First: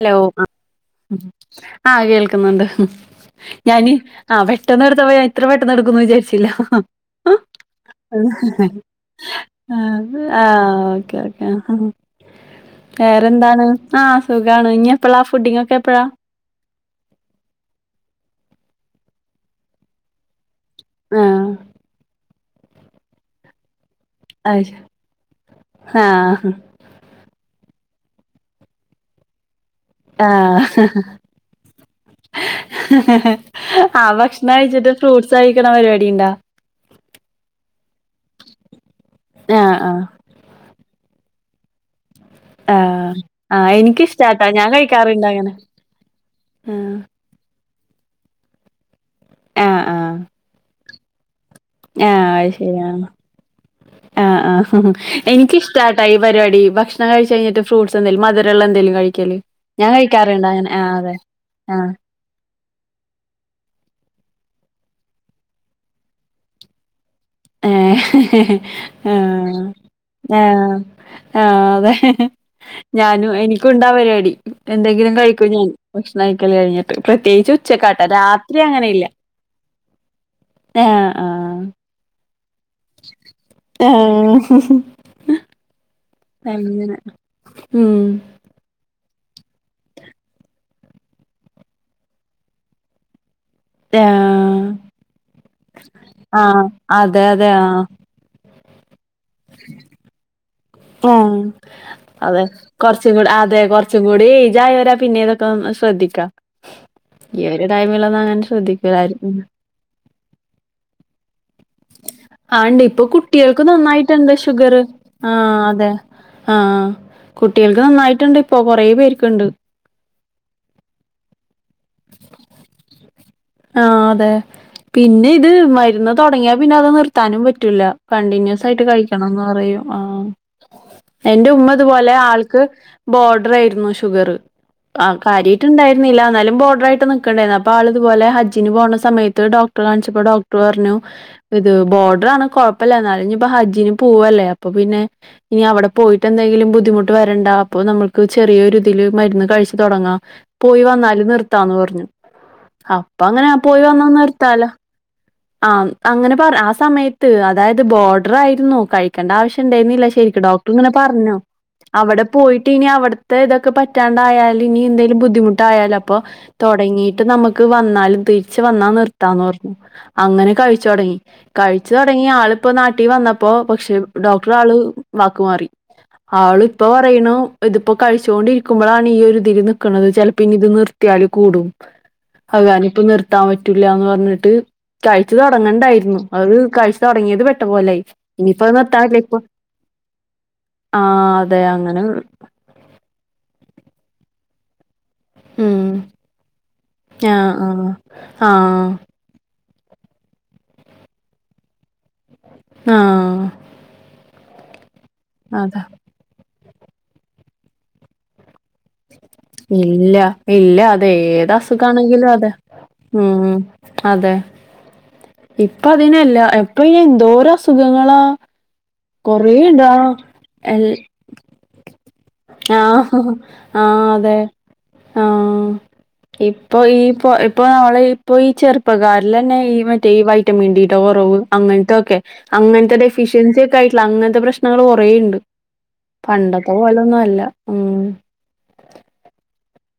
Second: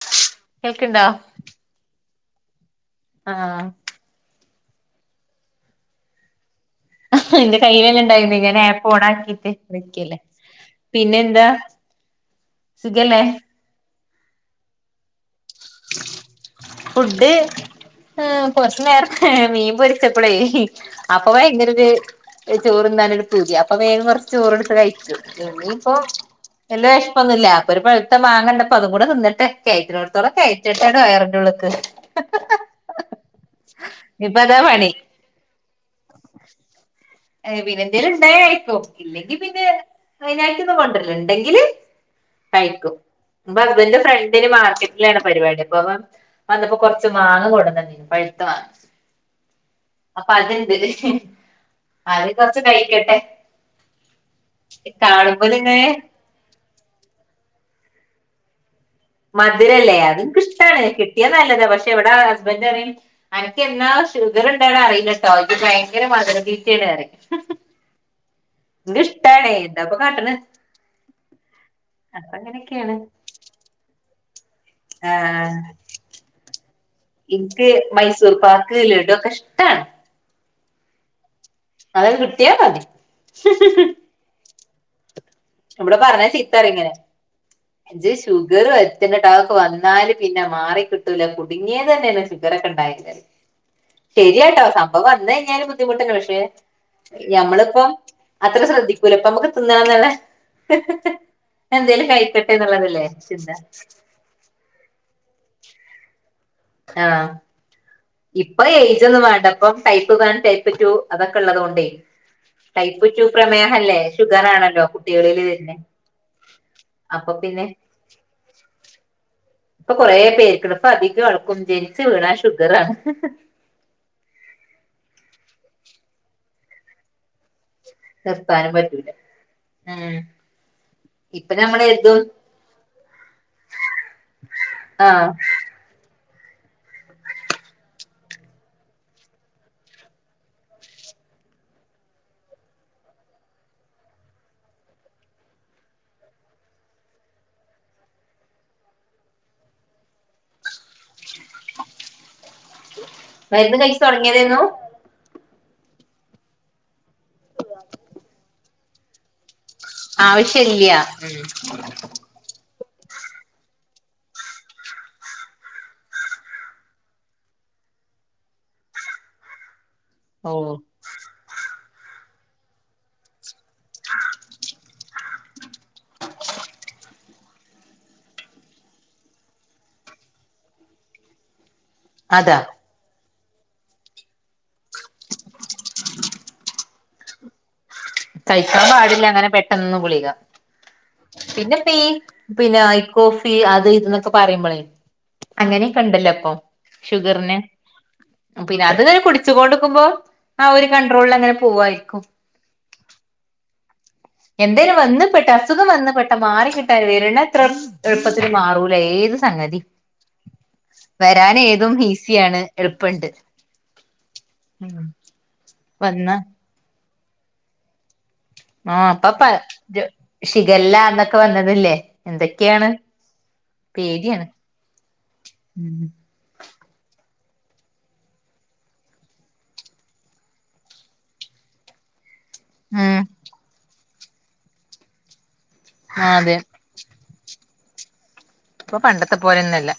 Hello കേൾക്ക്ണ്ടോ ആ ആ കേൾക്കുന്നുണ്ട് ആഹ് ഞാന ആ പെ ട്ടെന്ന് എടുത്ത പോ ഞാൻ ഇത്ര പെട്ടെന്നേടുക്കന്ന് വിചാര്ച്ചില്ല. എന്റെ കയ്യിലെന്നെ ഇണ്ടായിന്ന് ഞാൻ ആപ്പ് ഓണാക്കിട്ട് നിക്കല്ലേ ആ ഓക്കേ ഓക്കേ. പിന്നെന്താ സുഖല്ലേ വേറെന്താണ് ആ സുഖാണ് ഇനിപ്പളാ ഫുഡിങ് ഓക എപ്പളാ? ഫുഡ് കൊറച്ചു നേരം മീൻ പൊര്ച്ചപ്പളെ ആ അപ്പവയ്ങ്കരു ചോറ്ന്നാനൊരു പൂതി അപ്പൊ കൊറച്ച് അത് ചോറിടുത്ത് ശരി കഴിച്ചു ഇനീപ്പ ആ എല്ല വിഷപ്പൊന്നുല്ല. ഇപ്പൊരു പഴുത്ത മാങ്ങണ്ടപ്പൊ അതുംകൂടെ തിന്നിട്ട് കയറ്റിനോടത്തോടെ ആ കഴറ്റട്ടാണ് വയറിന്റെളുക്ക്. ആ അതാ ഭക്ഷണഴിച്ചിട്ട് പണി ഫ്രൂട്സഴിക്കണ പരിപാടിണ്ടാ? അ പിന്നെ ന്തൽമുണ്ടാകിൽ കഴിക്കും ഇല്ലെങ്കി ആ പിന്നെ ആ അയ്നായ്ട്ടൊന്നും കൊണ്ടല്ല ണ്ടെങ്കില് ആ കഴിക്കും ആ ഹസ്ബന്ന്ന്റെ എനിക്കിഷ്ടാട്ടാ ഫ്രണ്ടിന് ഞാൻ മാർക്കറ്റിലാണ് കഴിക്കാറുണ്ട് അങ്ങനെ പരിപാടി അപ്പ വന്നപ്പോ കുറ മാങ്ങ കൊടുന്നന്നീനി പഴുത്ത മാങ്ങ ആ ആ ആ അപ്പൊ അതണ്ട്. ആ അത് കൊറച്ച് ശരി ആ കഴിക്കട്ടെ. ആ ആ കാണുമ്പോല് ഇങ്ങനെ എനക്കിഷ്ടട്ടാ ഈ പരിപാടി ഭക്ഷണം കഴിച്ചഴിഞ്ഞിട്ട് ഈ ഫ്രൂട്സ്ന്തെലും മധുരഉള്ളത് ന്തല്മ മധുരല്ലേ അത്നക്ക് ഷ്ടാണ് അതെ കിട്ടിയാ നല്ലതാ ആ പക്ഷെ വിടെ ഹസ്ബൻന്ററിയും അനക്കെന്നാ ഷുഗർ ണ്ട അറില്ലട്ടോ ഇജ്ജ് ഭയങ്കര മധുരത്തിറ്റിയാണറിം. ഹേ ആ എന്താപ്പൊ കാട്ടണ് ആ ആ അതെ അപ്പൊ അങ്ങനെയൊക്കെയാണ് ഞാനും എനിക്കുംണ്ടാ പരിപാടി. എന്തെങ്കിലും കഴിക്കും ആഹ് ഞാൻ ഭക്ഷണംയ്ക്കലഴിഞ്ഞിട്ട്. പ്രത്യേകിച്ച് എനിക്ക് ഉച്ചക്കാട്ട മൈസൂർ രാത്രി പാക്ക് അങ്ങനെയില്ല. ലഡു ഒക്കെ ഇഷ്ടാണ് ആഹ ആഹ അത് കിട്ടിയാ മതി ഹേ. [inaudible] ഇവിടെ പറഞ്ഞ ചീത്താറിങ്ങനെ ഉം ഇജ്ജ് ഷുഗർ അതൊക്കെ വന്നാല് പിന്നെ മാറി കിട്ടൂല കുടുങ്ങിതന്നെണ് ഷുഗർക്കെ ഉണ്ടായികയ്ഞ്ഞാൽ. ആ ശരിയാട്ടോ സംഭവം വന്നഴിഞ്ഞാൽ ബുദ്ധിമുട്ടന്നേ പക്ഷേ ആ അതെ അതെ ആ ഞമ്മളിപ്പം. അത്ര ശ്രദ്ധിക്കൂല ഇപ്പമുക്ക് തിന്നണം ന്ന് ളേ ആ.. അതെ എന്നുള്ളതല്ലേ കുറച്ചും കൂടി ചിന്ത അതെ കൊറച്ചും കൂടിഅജ് ആയവർആ പീന്നെതൊക്കെ ശ്രദ്ധിക്കാ ആഹ് ഈയൊരു ടൈ ഇപ്പൊ ഏജ് ഒന്നും വേണ്ടപ്പ ടൈപ്പ് വൺ ടൈപ്പ് ടു അതൊക്കെ ള്ളതോണ്ടേ ആ ണ്ട് ഇപ്പൊ കുട്ടിക്കും നന്നായിട്ടുണ്ട് ഷുഗർ ആണല്ലോ ആ കുട്ടികളില് വരുന്നേ അതെ. ആ അപ്പൊ പിന്നെ കുട്ടികൾക്ക് നന്നായിട്ടുണ്ട് പ്പൊ കൊറേ പേർക്കുണ്ട്. കുറേ പേർക്ക് അധികവും ജനിച്ചു വീണാ ഷുഗറാണ്. ആ അതെ പിന്നെത് മരുന്ന് തുടങ്ങിയാ പിന്നെത് നിർത്താനും പ റ്റൂല നിർത്താനും കണ്ടിന്യൂസയിട്ട് പറ്റൂല കഴിക്കണംന്ന് പറയും ആ. ഉം എന്റെ ഇപ്പൊ നമ്മൾ ഉമ്മത് പോലെ എഴുതും ആൾക്ക് ബോർഡർ ആയിരുന്നു ഷുഗർ. ആ ആഹ് കാര്യാട്ടുണ്ടരുന്നില്ല ന്നാലും ബോർഡർട്ട് നിക്കണ്ടായിരുന്നു ആൾത് തുപോലെ ഹജ്ജിന് പോണ സമയത്ത് ഡോക്ടർ കാണിച്ചപ്പോ ഡോക്ടർ പറഞ്ഞു ഇത് ബോർഡർാണ് കുഴപ്പല്ല. ന്നാലുംഞ് പ്പോ ഹജ്ജിന് പോവല്ലേ അപ്പൊ പിന്നെ ഇനി വടെ പോയിട്ടന്തെങ്കിലും ബുദ്ധിമുട്ട് വരണ്ട അപ്പൊ നമ്മക്ക് ചെറിയൊ ഇതില് മരുന്ന് കഴിച്ചു തുടങ്ങാ പോയി വന്നല് നിർത്താന്ന് പറഞ്ഞു. അപ്പൊ അങ്ങനെ മരുന്ന് പോയി കഴിച്ചു വന്നു തുടങ്ങിയതേന്നു നിർത്താലോ ആ അങ്ങനെ പറ ആ സമയത്ത് അതായത് ബോർഡർായിരുന്നു കഴിക്കേണ്ട ആവശ്യ ണ്ടുന്നില്ല ശെരിക്ക് ഡോക്ടർ ഇങ്ങനെ ആവശ്യല്ല പറഞ്ഞോ ഉം അവിടെ പോയി ഇനി അവിടുത്തെ ഇതൊക്കെ [unintelligible] പറ്റാണ്ടായാലും ഇനി എന്തേങ്കിലും ബുദ്ധിമുട്ടായാലും അപ്പൊ തുടങ്ങിട്ട് നമുക്ക് വന്നാലും തിരിച്ച വന്നാ നിർത്താന്ന് പറഞ്ഞു അങ്ങനെ ഓഹ് കഴിച്ചു തുടങ്ങി കഴി ച്ചു തുടങ്ങി ആളിപ്പോ നാട്ടിൽ വന്നപ്പോ പക്ഷെ ഡോക്ടർ ആള് വാക്കുമാറി. ആൾ ഇപ്പോ പറയണ ഇതിപ്പോ കഴിച്ചോണ്ടിരിക്കുമ്പോഴാണ് ഈ ഒരു ഇതിരി നിക്കുന്നത് ചിലപ്പോ ഇനി ഇത് നിർത്തി. നിർത്തിയാൽ കൂടും. അതാ അത് കാരണം ഇപ്പ നിർത്താൻ പറ്റൂല്ലന്ന് പറഞ്ഞിട്ട് കഴിച് തൊടങ്ങണ്ടായിരുന്നു അവര് കയ്ച് തുടങ്ങിയത് പെട്ട പോലെ ആയി. കയ്ക്കാൻ പാടില്ല അങ്ങനെ പെട്ടെനൊന്നും ഗുളിക. ആഹ് അതെ പിന്നെ ഫീ അങ്ങനെ പിന്നെ ഐക്കോ ഫീ അത് ഇതന്നൊക്കെ പറയുമ്പോളേ. ഉം അങ്ങനെയൊക്കെ ഇണ്ടല്ലോ അപ്പൊ ഷുഗറിന് ആഹ് ആഹ് പിന്നെ ആഹ് അത്ങ്ങനെ കുടിച്ചൊണ്ട് കുമ്പോ ആ ഒരു കൺണ്ട്രോളിൽ അങ്ങനെ പോവായിരിക്കും. ആ എന്തേലും വന്ന്പ്പെട്ട അസുഖം വന്ന്പെട്ട മാറിക്കിട്ട വരണ അത്ര എളുപ്പത്തിന് മാറൂല ഏത്. സംഗതി ഇല്ല ഇല്ല അത ഏത് വരാൻ ഏതും അസുഖാണെങ്കിലും അതെ. ഈസിയാണ് എളുപ്പണ്ട് ഉം അതെ ഇപ്പ അതിനല്ല വന്ന എപ്പ. എന്തോര അസുഖങ്ങളാ? ആ അപ്പൊ കൊറേണ്ട് ആഹ് എൽ ഷിഖല്ലന്നൊക്കെ വന്നതില്ലേ എന്തൊക്കെയാണ്. പേടിയാണ്. ആഹ ഉം ഇപ്പൊ ഈ പൊ ഇപ്പൊ നമ്മള ഇപ്പൊ ഈ ചെറുപ്പക്കാരിൽ ലന്നെ ഈ മറ്റേ ഈ വൈറ്റമിൻ ഡിടെ കുറവ് അങ്ങനത്തൊക്കെ. അങ്ങനത്തെ ഉം ഡെഫിഷ്യൻസി ഒക്കെ ആയിട്ടുള്ള അങ്ങനത്തെ പ്രശ്നങ്ങൾ കുറെണ്ട്. അതെ പണ്ടത്തെ പോലൊന്നുല്ല ഉ. ഇപ്പൊ പണ്ടത്തെ പോലൊന്നല്ല.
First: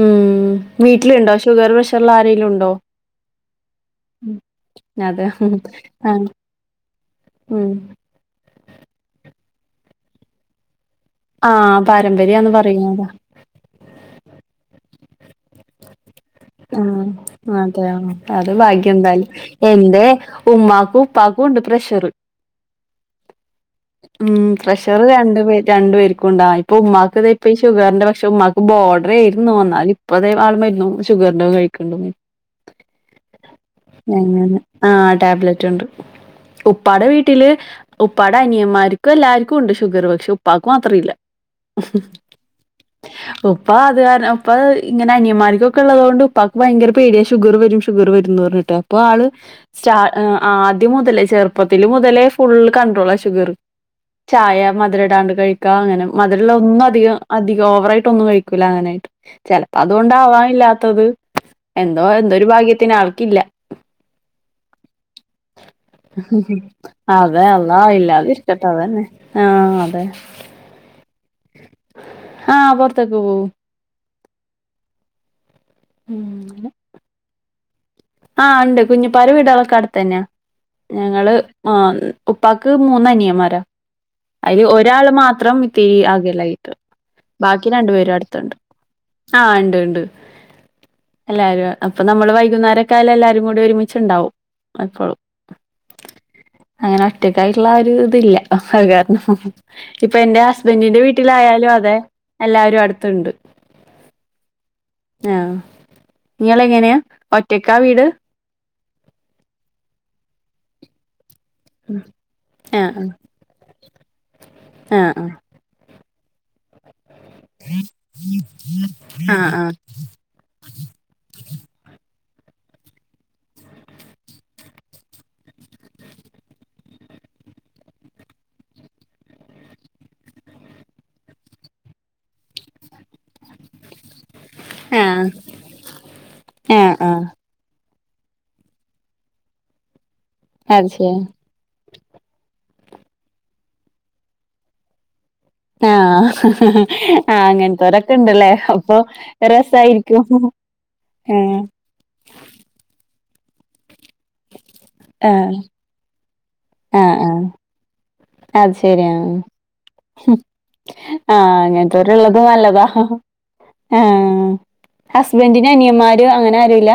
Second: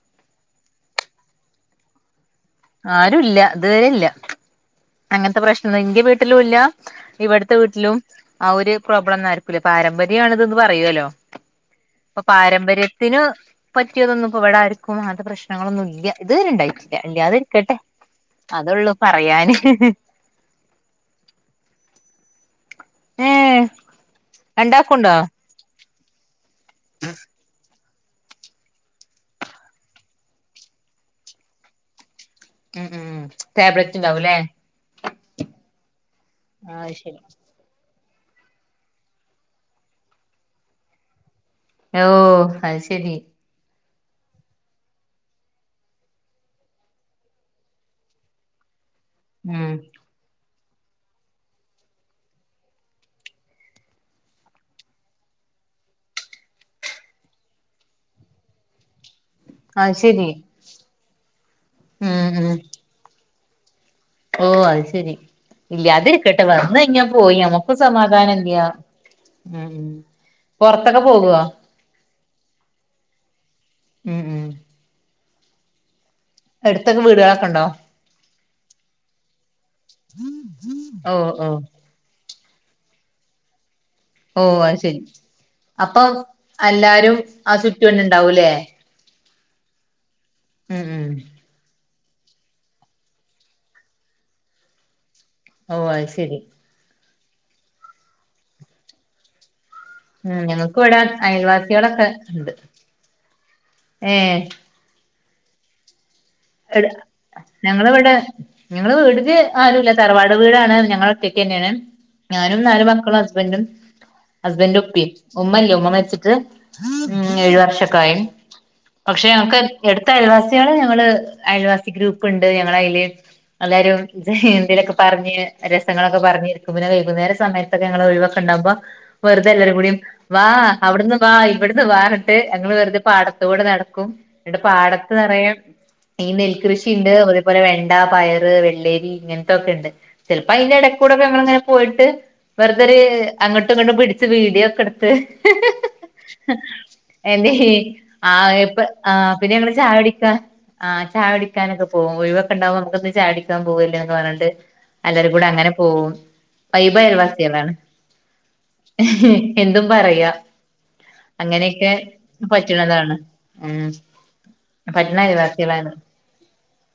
ഉം വീട്ടിലുണ്ടോ ഷുഗർ പ്രഷർ ആ ആരുല്ല ഇതുവരെല്ല ഉം. അതെ. അങ്ങനത്തെ പ്രശ്നം ഉന്റെ ആ. വീട്ടിലുല്ല. ഇവിടത്തെ മ്മ്. വീട്ടിലും ആ ഒരു പ്രോബ്ലംന്നും ആർക്കുല്ല പാരമ്പര്യ ണ് ഇതെന്ന് പറയോല്ലോ? ആ അപ്പൊ പാരമ്പര്യാന്ന് പറയുന്നത്. പാരമ്പര്യത്തിന് പറ്റിയതൊന്നും ഇപ്പോ ഇവിട ആര്ക്കും. [unintelligible] അങ്ങനത്തെ പ്രശ്നങ്ങളൊന്നും ഇല്ല ഇത് വരെ ആ. ഇണ്ടായിട്ടില്ല ഇല്ലാതിരിക്കട്ടെ അത് അതൊള്ളൂ ഭാഗ്യം പറയാന് എന്തായാലുംഎന്റെറെ ഉമ്മാക്കും ഉപ്പാക്കും ഉണ്ട് പ്രഷർ. ഏഹ് ഉ പ്രഷർ രണ്ടാക്കുണ്ടോ രണ്ട രണ്ടു പേർക്കുംണ്ട്. ഇപ്പ ഉ്മാക്ക് ഇ േത ഇപ്പ ഷുഗറിന്റെ പക്ഷെ ഉമ്മാക്ക് ബോർഡറേയിരുന്നു ഇന്നാലും ഇപ്പ തേ ആൾ മരുന്നു ഷുഗറിന്റെ കഴിക്ക്ണ്ട്. ഉം ഉം ഉ എങ്ങ ആ ടാബ്ലറ്റ് ഉണ്ട് ആഹ് ഉപ്പാടെ ശരി വീട്ടില്. ഉപ്പാടെ അനിയന്മാർക്കും എല്ലാർക്കും ഉണ്ട് ഷുഗർ പക്ഷെ ഉപ്പാക്ക്ക് മാത്രം ഇല്ല. ഓ അത് ശരി. അപ്പൊ അത്ാ കാരണം ഉപ്പ ഇങ്ങനെ അന്യന്മാർക്ക്. ഉള്ളത് കൊണ്ട് ഉപ്പാക്ക് ഭയങ്കര േപടിയ ഷുഗർ വരും ഷുഗർ വരുംന്ന് പറഞ്ഞിട്ട് അ ആള് ഉം ചാ ആ ആദ്യം മുതലേ ചെറുപ്പത്തില് മുതലേ ഫുൾ കണ്ട്രോളാ ഷുഗർ. ചായ മധുരംടാണ്ട് കഴിക്കുക അങ്ങനെ മധുരമുള്ള ഒന്നും അധികം അധികം ഓവറായിട്ട് ഒന്നും കഴിക്കൂല അങ്ങനെയായിട്ട്. ചെലപ്പോ അത് ശരി അതുകൊണ്ടാവാം ഇല്ലാത്തത് എന്തോ ഉം എന്തോ ഒരു ഉം ഭാഗ്യത്തിന് ആൾക്കില്ല. ഓ അത് ശരി. ഇല്ലാതിരിക്കട്ടെ വന്ന് കഴിഞ്ഞപോയി അതെ നമുക്ക് അള്ളാ സമാധാനല്യാ. ഇല്ലാതിരിക്കട്ടെ അതന്നെ ആഹ് പുറത്തൊക്കെ പോകോ? ആഹ പൊറത്തൊക്കെ പോവും. മം ഉം എടുത്തൊക്കെ വീടുകളൊക്കെ ഉണ്ടോ ആഹ ഉണ്ട് കുഞ്ഞു പാല വീടുകളൊക്കെ അടുത്തന്നെയാ ഓ ഞങ്ങള് ഓ ആ ഉപ്പാക്ക് മൂന്ന് അനിയന്മാര ഓ അതില് അത് ശരി ഒരാള് മാത്രം ഇത്തിരി അപ്പം ആകല്ലായിട്ട് എല്ലാരും ആ ബാക്കി ചുറ്റുവന്നെ രണ്ടുപേരും ഉണ്ടാവൂലേ അടുത്തണ്ട് ആ ഉണ്ട് ഉണ്ട് ഉം ഉം എല്ലാരും അപ്പൊ നമ്മള് വൈകുന്നേര കായാല എല്ലാരും കൂടി ഒരുമിച്ചുണ്ടാവും അപ്പോഴും ഓ ശരി അങ്ങനെ ഒട്ടക്കായിട്ടുള്ള ആ ഇതില്ല കാരണം ഇപ്പൊ ഉം എന്റെ ഞങ്ങക്ക് ഇവിടെ ഹസ്ബൻറിിന്റെ വീട്ടിലായാലും അതെ അയൽവാസികളൊക്കെ എല്ലാരും അടുത്തണ്ട് ഏ ആഹ ട ഞങ്ങള ഇവിടെ ഞങ്ങള് വീട്ക്ക് ആരും ല്ല തറവാട് വീടാണ് ഞ മൊക്ക തന്നെയാണ് ഞാനും നാല് ആഹ് മക്കളും ഹസ്ബൻഡും ഹസ്ബന്റ് ഉപ്പി ആഹ് ഉമ്മല്ലേ ഉമ്മ മരിച്ചിട്ട് ഉ ഏഴു വർഷക്കായും പക്ഷെ ആഹ് ഞങ്ങക്ക് എടുത്ത അയൽവാസികൾ ഞങ്ങള് അയിവാസി ഗ്രൂപ്പ്ണ്ട് ഞങ്ങള അതിൽ എല്ലരും എന്തലൊക്കെ പറഞ്ഞ് രസങ്ങളൊക്കെ പറഞ് വൈകുനേര സമയത്തൊക്കെ ഞങ്ങൾ ഒഴിവക്കെണ്ടാക്പോ വെറുത എല്ലരും കൂടി വാ അവിടുന്ന് വാ ആ ഇവിടെന്ന് വാ പറഞ്ഞിട്ട് ഞങ്ങൾ വെറുതെ പാടത്ത കൂടെ നടക്കും എന്റെ ആഹ് പാടത്ത്ന്ന് ആഹ് പറയാ ഈ നെൽകൃഷി ആഹ് ഉണ്ട് ആഹ് അതേപോലെ വെ ണ്ട പയർ വെള്ളേരി ഇങ്ങനത്തെൊക്കെ ഉണ്ട് ചിലപ്പോ അതിന്റെ അത് ശരി ഇടക്കൂടെൊക്കെങ്ങനെ പോയിട്ട് വെറുതൊരു അങ്ങോട്ടും ഇങ്ങോട്ടും പിടിച്ച് വീഡിയോ ഒക്കെ എടുത്ത് ആഹ് ആഹ് എന്റെ അങ്ങനത്തോരൊക്കെ ആ ഉണ്ടല്ലേ എപ്പ അപ്പൊ ആ പിന്നെ ഞങ്ങൾ രസായിരിക്കും ചായടിക്കാ ആഹ ആഹ് ചായടിക്കാനൊക്കെ പോക ഒഴിവക്കെണ്ടക്പോ നമുക്ക്ന്ന് ചായടിക്കാൻ പോകല്ലേ എന്നക്കെ പറഞ്ഞണ്ട് എല്ലരും കൂടെ ആഹ് അങ്ങനെ പോവും ആഹ് ആഹ് വൈഭയൽവാസികളാണ് അത് ശെരി ആഹ് എന്തും പറയാ ആഹ് അങ്ങനെയൊക്കെ അങ്ങനത്തോരുള്ളത് നല്ലതാ പറ്റണതാണ് ഉ ആഹ് പറ്റണവാ ഹസ്ബൻഡിന് സികളാണ്. അനിയന്മാര് അങ്ങനെ ആരുല്ല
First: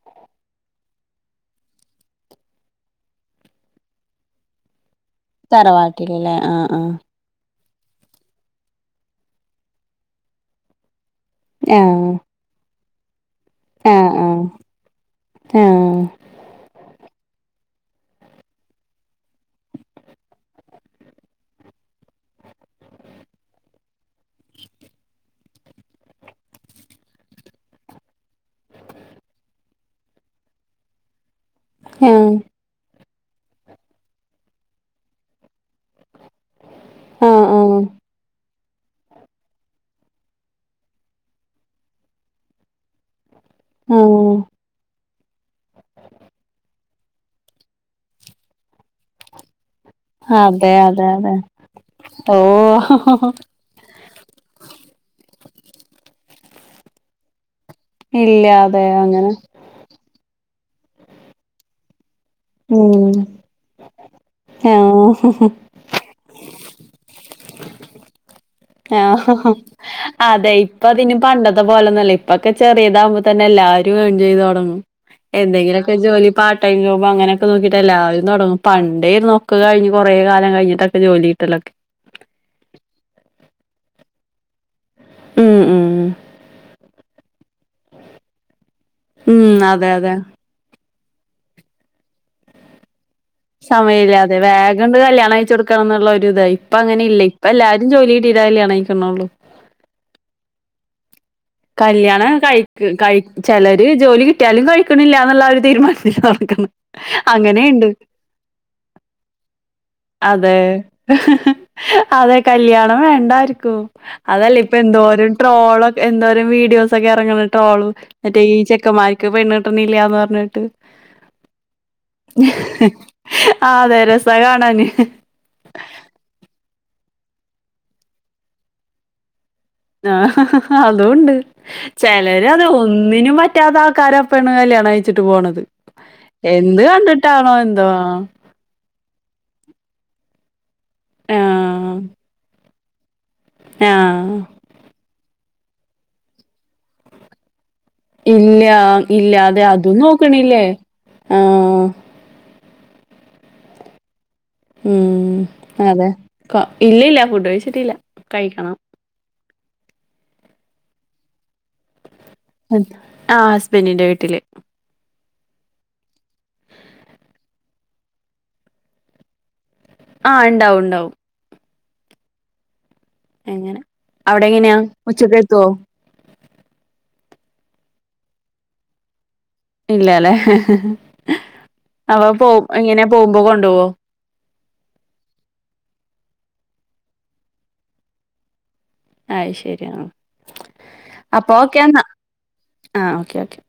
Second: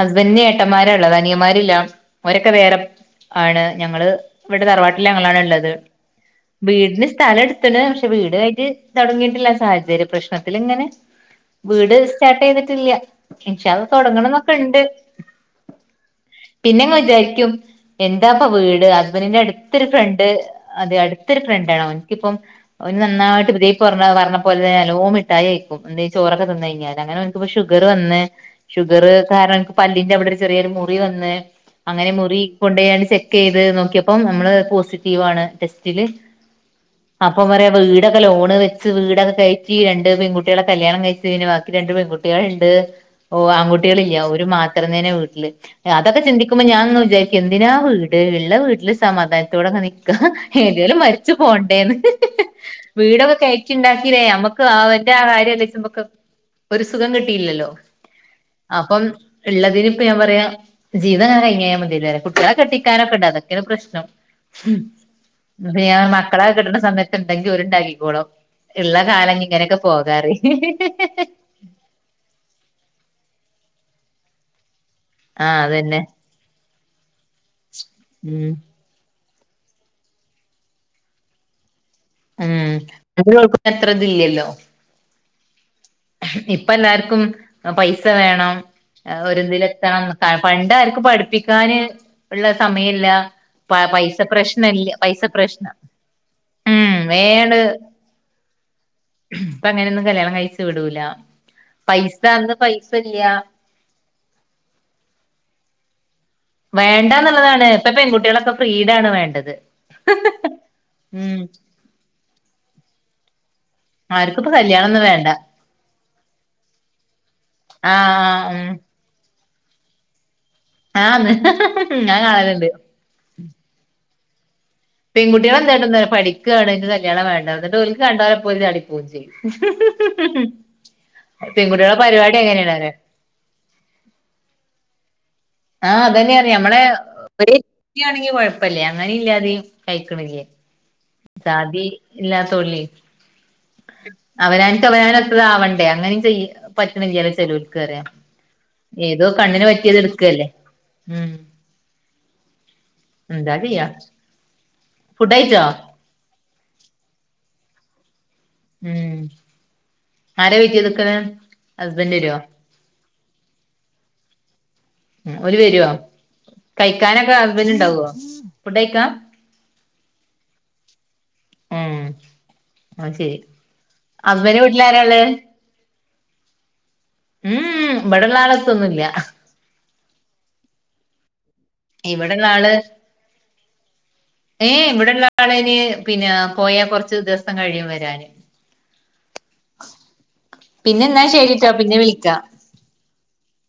ഹസ്ബൻഡ് ൻ ഏട്ടൻമാരാണ് അനിയൻമാറില്ല രില്ല ഓരൊക്കെ വേറെ ആണ് ഞങ്ങള് ഇവിടെ തറവാട്ട ണ ഉള്ളത് തറവാട്ടിലല്ലേ ആഹ് വീടി സ്ഥലടു പക്ഷെ വീട ആയിട്ട് തുടങ്ങിയിട്ടില്ല സാഹചര്യ പ്രശ്നത്തിൽ ഇങ്ങനെ വീട് ആഹ് സ്റ്റാർട്ട് ചെയ്തിട്ടില്ല ഇൻശാഅല്ലാഹ്‌ ആഹ് തുടങ്ങണംന്നൊക്കെ ഇണ്ട് ആഹ് പിന്നെങ്ങനെ വിചാരി എന്താപ്പ വീട് ഹസ്ബൻഡ് ന്റെ അടുത്തൊരു ഫ്രണ്ട് അതെ അടുത്തൊരു ഫ്രണ്ട് ആണ് അവനിക്കിപ്പം ഒരു നന്നായിട്ട് ഇത പറഞ്ഞ പോലെ തന്നെ നല്ലോം മിട്ടായി കഴിക്കും എന്ത ചോറൊക്കെ തിന്ന കഴഞ്ഞാല് അങ്ങനെ ഇപ്പ ഷുഗർ വന്ന് ഷുഗർ കാരണം പല്ലിന്റെ അവിടെ ഒരു ചെറിയൊരു മുറി വന്ന്ു ആഹ് അങ്ങനെ ആഹ് മുറി കൊണ്ടായാണ്ട് ചെക്ക് ചെയത് നോക്കിയപ്പോ നമ്മള് പോസിറ്റീവ്ണ് ടെസ്റ്റില് ആഹ് അപ്പം പറയാ ആഹ് വീടൊക്കെ ലോണ് വെ വീടൊക്കെ കയറ്റി രണ്ട് പെൺകുട്ടികളെ കല്യാണം കഴിച്ച ഇഞ് ബാക്കി രണ്ട് പെൺകുട്ടികള ഉണ്ട് ഓ ആഹ് ആൺകുട്ടികളില്ല ഒരു ആഹ് മാത്രം തന്നെ ഉള്ളു അതൊക്കെ ചിന്തിക്കുമ്പോ ഞാനന്ന് വിചാരിക്ക എന്തിനാ വീട് ഉള്ള വീട്ടില് സമാധാനത്തോടൊെ ന അതെ ഏതലും അതെ മരിച്ചു അതെ പോണ്ടേന്ന് ഓഹ് വീടൊക്കെ കഴറ്റിണ്ടാക്കിേ നമ്മക്ക് ആ എന്റെ ആ കാര്യംല്ലക്ക് ഒരു സുഖം കിട്ടിയില്ലല്ലോ ഇല്ല അതെ അപ്പം അങ്ങനെ ഉള്ളതി ഇപ്പ ഞാൻ പറയാ ജീവിത ങ്ങനെ കഴിഞ്ഞോയ മതില്ലോ പറ കെട്ടിക്കാനൊക്കെ ഉം ഉണ്ട് അതൊക്കെയാണ് പ്രശ്നം ആഹ് ഉ പിൻ മക്കളാ കെട്ടുന്ന സമയത്ത് മാണെങ്കി ഓൽ ണ്ടാക്കി കോളും ആഹ അതെ ഇപ്പൊ അതിന് പണ്ട അതപോലെന്നല്ല ഇപ്പൊക്കെ ചെറിയതാകുമ്പോ തന്നെ എല്ലാരും എൺ ചെയ്ത് തുടങ്ങും ആഹ് എന്തെങ്കിലുമൊക്കെ അതന്നെ ജോലി പാർട്ട് ടൈം ജോബോ അങ്ങനെയൊക്കെ നോക്കിട്ട എല്ലാരുംതു ഉം ടങ്ങും പണ്ടായിന്നോ ഒക്ക് കഴിഞ്റെേ കാലം കഴിഞ്ഞിട്ടൊക്കെ ജോലിയിട്ടൊക്കെ ഉം [unintelligible] എത്ര ഇതില്ലല്ലോ ഉം ഉം ഇപ്പ എല്ലാർക്കും പൈസ വേണം ഉം ഒരിതിൽ അതെ എത്തണം അതെ പണ്ട പഠിപ്പിക്കാന് ഉള്ള സമയില്ല പ പൈസ സമയല്ലാതെ പ്രശ്ന ഇല്ല വേഗണ്ട് പൈസ കല്യാണം കഴിച്ചു പ്രശ്നം കൊടുക്കണം എന്നുള്ള ഒരു ഇതാ ഇപ്പ ഉം അങ്ങനെ ഇല്ല ഇപ്പ വേണ് എല്ലാരും ജോലി കിട്ടിട്ടാ കല്യാണം കഴിക്കണുള്ളൂ അപ്പ അങ്ങനെയൊന്നും കല്യാണം കഴച്ച് വിടൂല പൈസ കല്യാണം അന്ന് കഴി പൈസ കഴി ഇല്ല ചിലര് ജോലി കിട്ടിയാലും കഴിക്കണില്ല എന്നുള്ള ഒരു തീരുമാനത്തി വേണ്ടന്നുള്ളതാണ് ഇപ്പൊ പെൺകുട്ടികളൊക്കെ ഫ്രീടാണ് വേണ്ടത് അതെ ഉം അതെ കല്യാണം വേണ്ട ആർക്കും ആർക്കിപ്പ അതല്ലേ ഇപ്പോ കല്യാണൊന്നും വേണ്ട എന്ധോരം ട്രോൾ എന്ദോ വീഡിയോസ് ഒക്കെ ഇറങ്ങണിട്ട്രോളും മറ്റേ ആഹ് ഈ ഉം ചെക്കമാർക്ക് പെണ്ണിട്ടണില്ലയന്ന് പറഞ്ഞി ആന്ന് ഞാൻ കാണലുണ്ട് ആതെ രസ പെൺകുട്ടികൾ എന്താ കാട്ടിനെ ന്നോ പഠിക്കആണ് കല്യാണം വേണ്ട എന്നി ഒലക്ക് കണ്ടാലെ പോല ഓൾ ചാടി പോകയും ചെയ്യും. ആഹ അതുംണ്ട് പെൺകുട്ടികളെ പരിപാടി ചിലര് അത് അങ്ങനെയാണറിയ ഒന്നിനും പറ്റാത്ത ആൾക്കാരപ്പണ അല്ലേ കണ അയച്ചട്ട് പോണുന്നത് ആഹ അതന്നെ അറിയാം നമ്മള [unintelligible] എന്തോ ണെങ്കി കൊഴപ്പല്ലേ അങ്ങനെ ഇല്ലാതെയ കഴിക്കണില്ലേ സാതി ആഹ് ഇല്ലാത്ത ഉള്ളേ ആഹ്. അവനനക്ക് അവനാണ് അവണ്ട അങ്ങനെ ചെയ പറ്റുന്നല്ല ചേലോർക് ഇല്ല ഏതോ ഇല്ലാതെ കണ്ണിന് പറ്റിയത് അതും എടുക്കല്ലേ നോക്ക്ണില്ലേ? ഉ ആഹ്. എന്താ ചെയ്യാ ഉം ഫുഡ് കഴിച്ചോ അതെ ഇല്ലല്ല ഫുഡ് കഴിച്ചിട്ടില്ല കഴിക്കണം ഉം ആര വെയിറ്റ് ചെയ്ത് നിക്കണേ ഹസ്ബൻറ് വരുവോ ആ ഹസ്ബൻറിന്റെ വീട്ടില് ഒരു വരുവോ കഴിക്കാനൊക്കെ ഹുസ്ബൻഡ് ഉണ്ടാവുവോ ഫുഡ് കഴിക്കാം ആഹ ഇണ്ടാവും ഉണ്ടാവും ഉം അ ശരി അങ്ങനെ അവിടെ ഹസ്ബന്റി എങ്ങനെയാ വീട്ടിലാരല്ലേ ഉച്ചക്കെത്തുവോ ഉം വിടലാലത്തൊന്നുല്ല ഇല്ലല്ലേ അപ്പൊ ഇവിടെള്ള പോ ആള് ഇങ്ങനെ പോകുമ്പോ കൊണ്ടുപോവോ ഏ ഇവിടെള്ള ആളിന് പിന്നെ പോയാ കൊറച്ച ദിവസം കഴിയും വരാനു അ ശരി എന്നാ അപ്പൊ ശരിട്ടോ ഓക്കെ പിന്നെ എന്നാൽ വിളിക്കാം ആ ഓക്കെ ഓക്കെ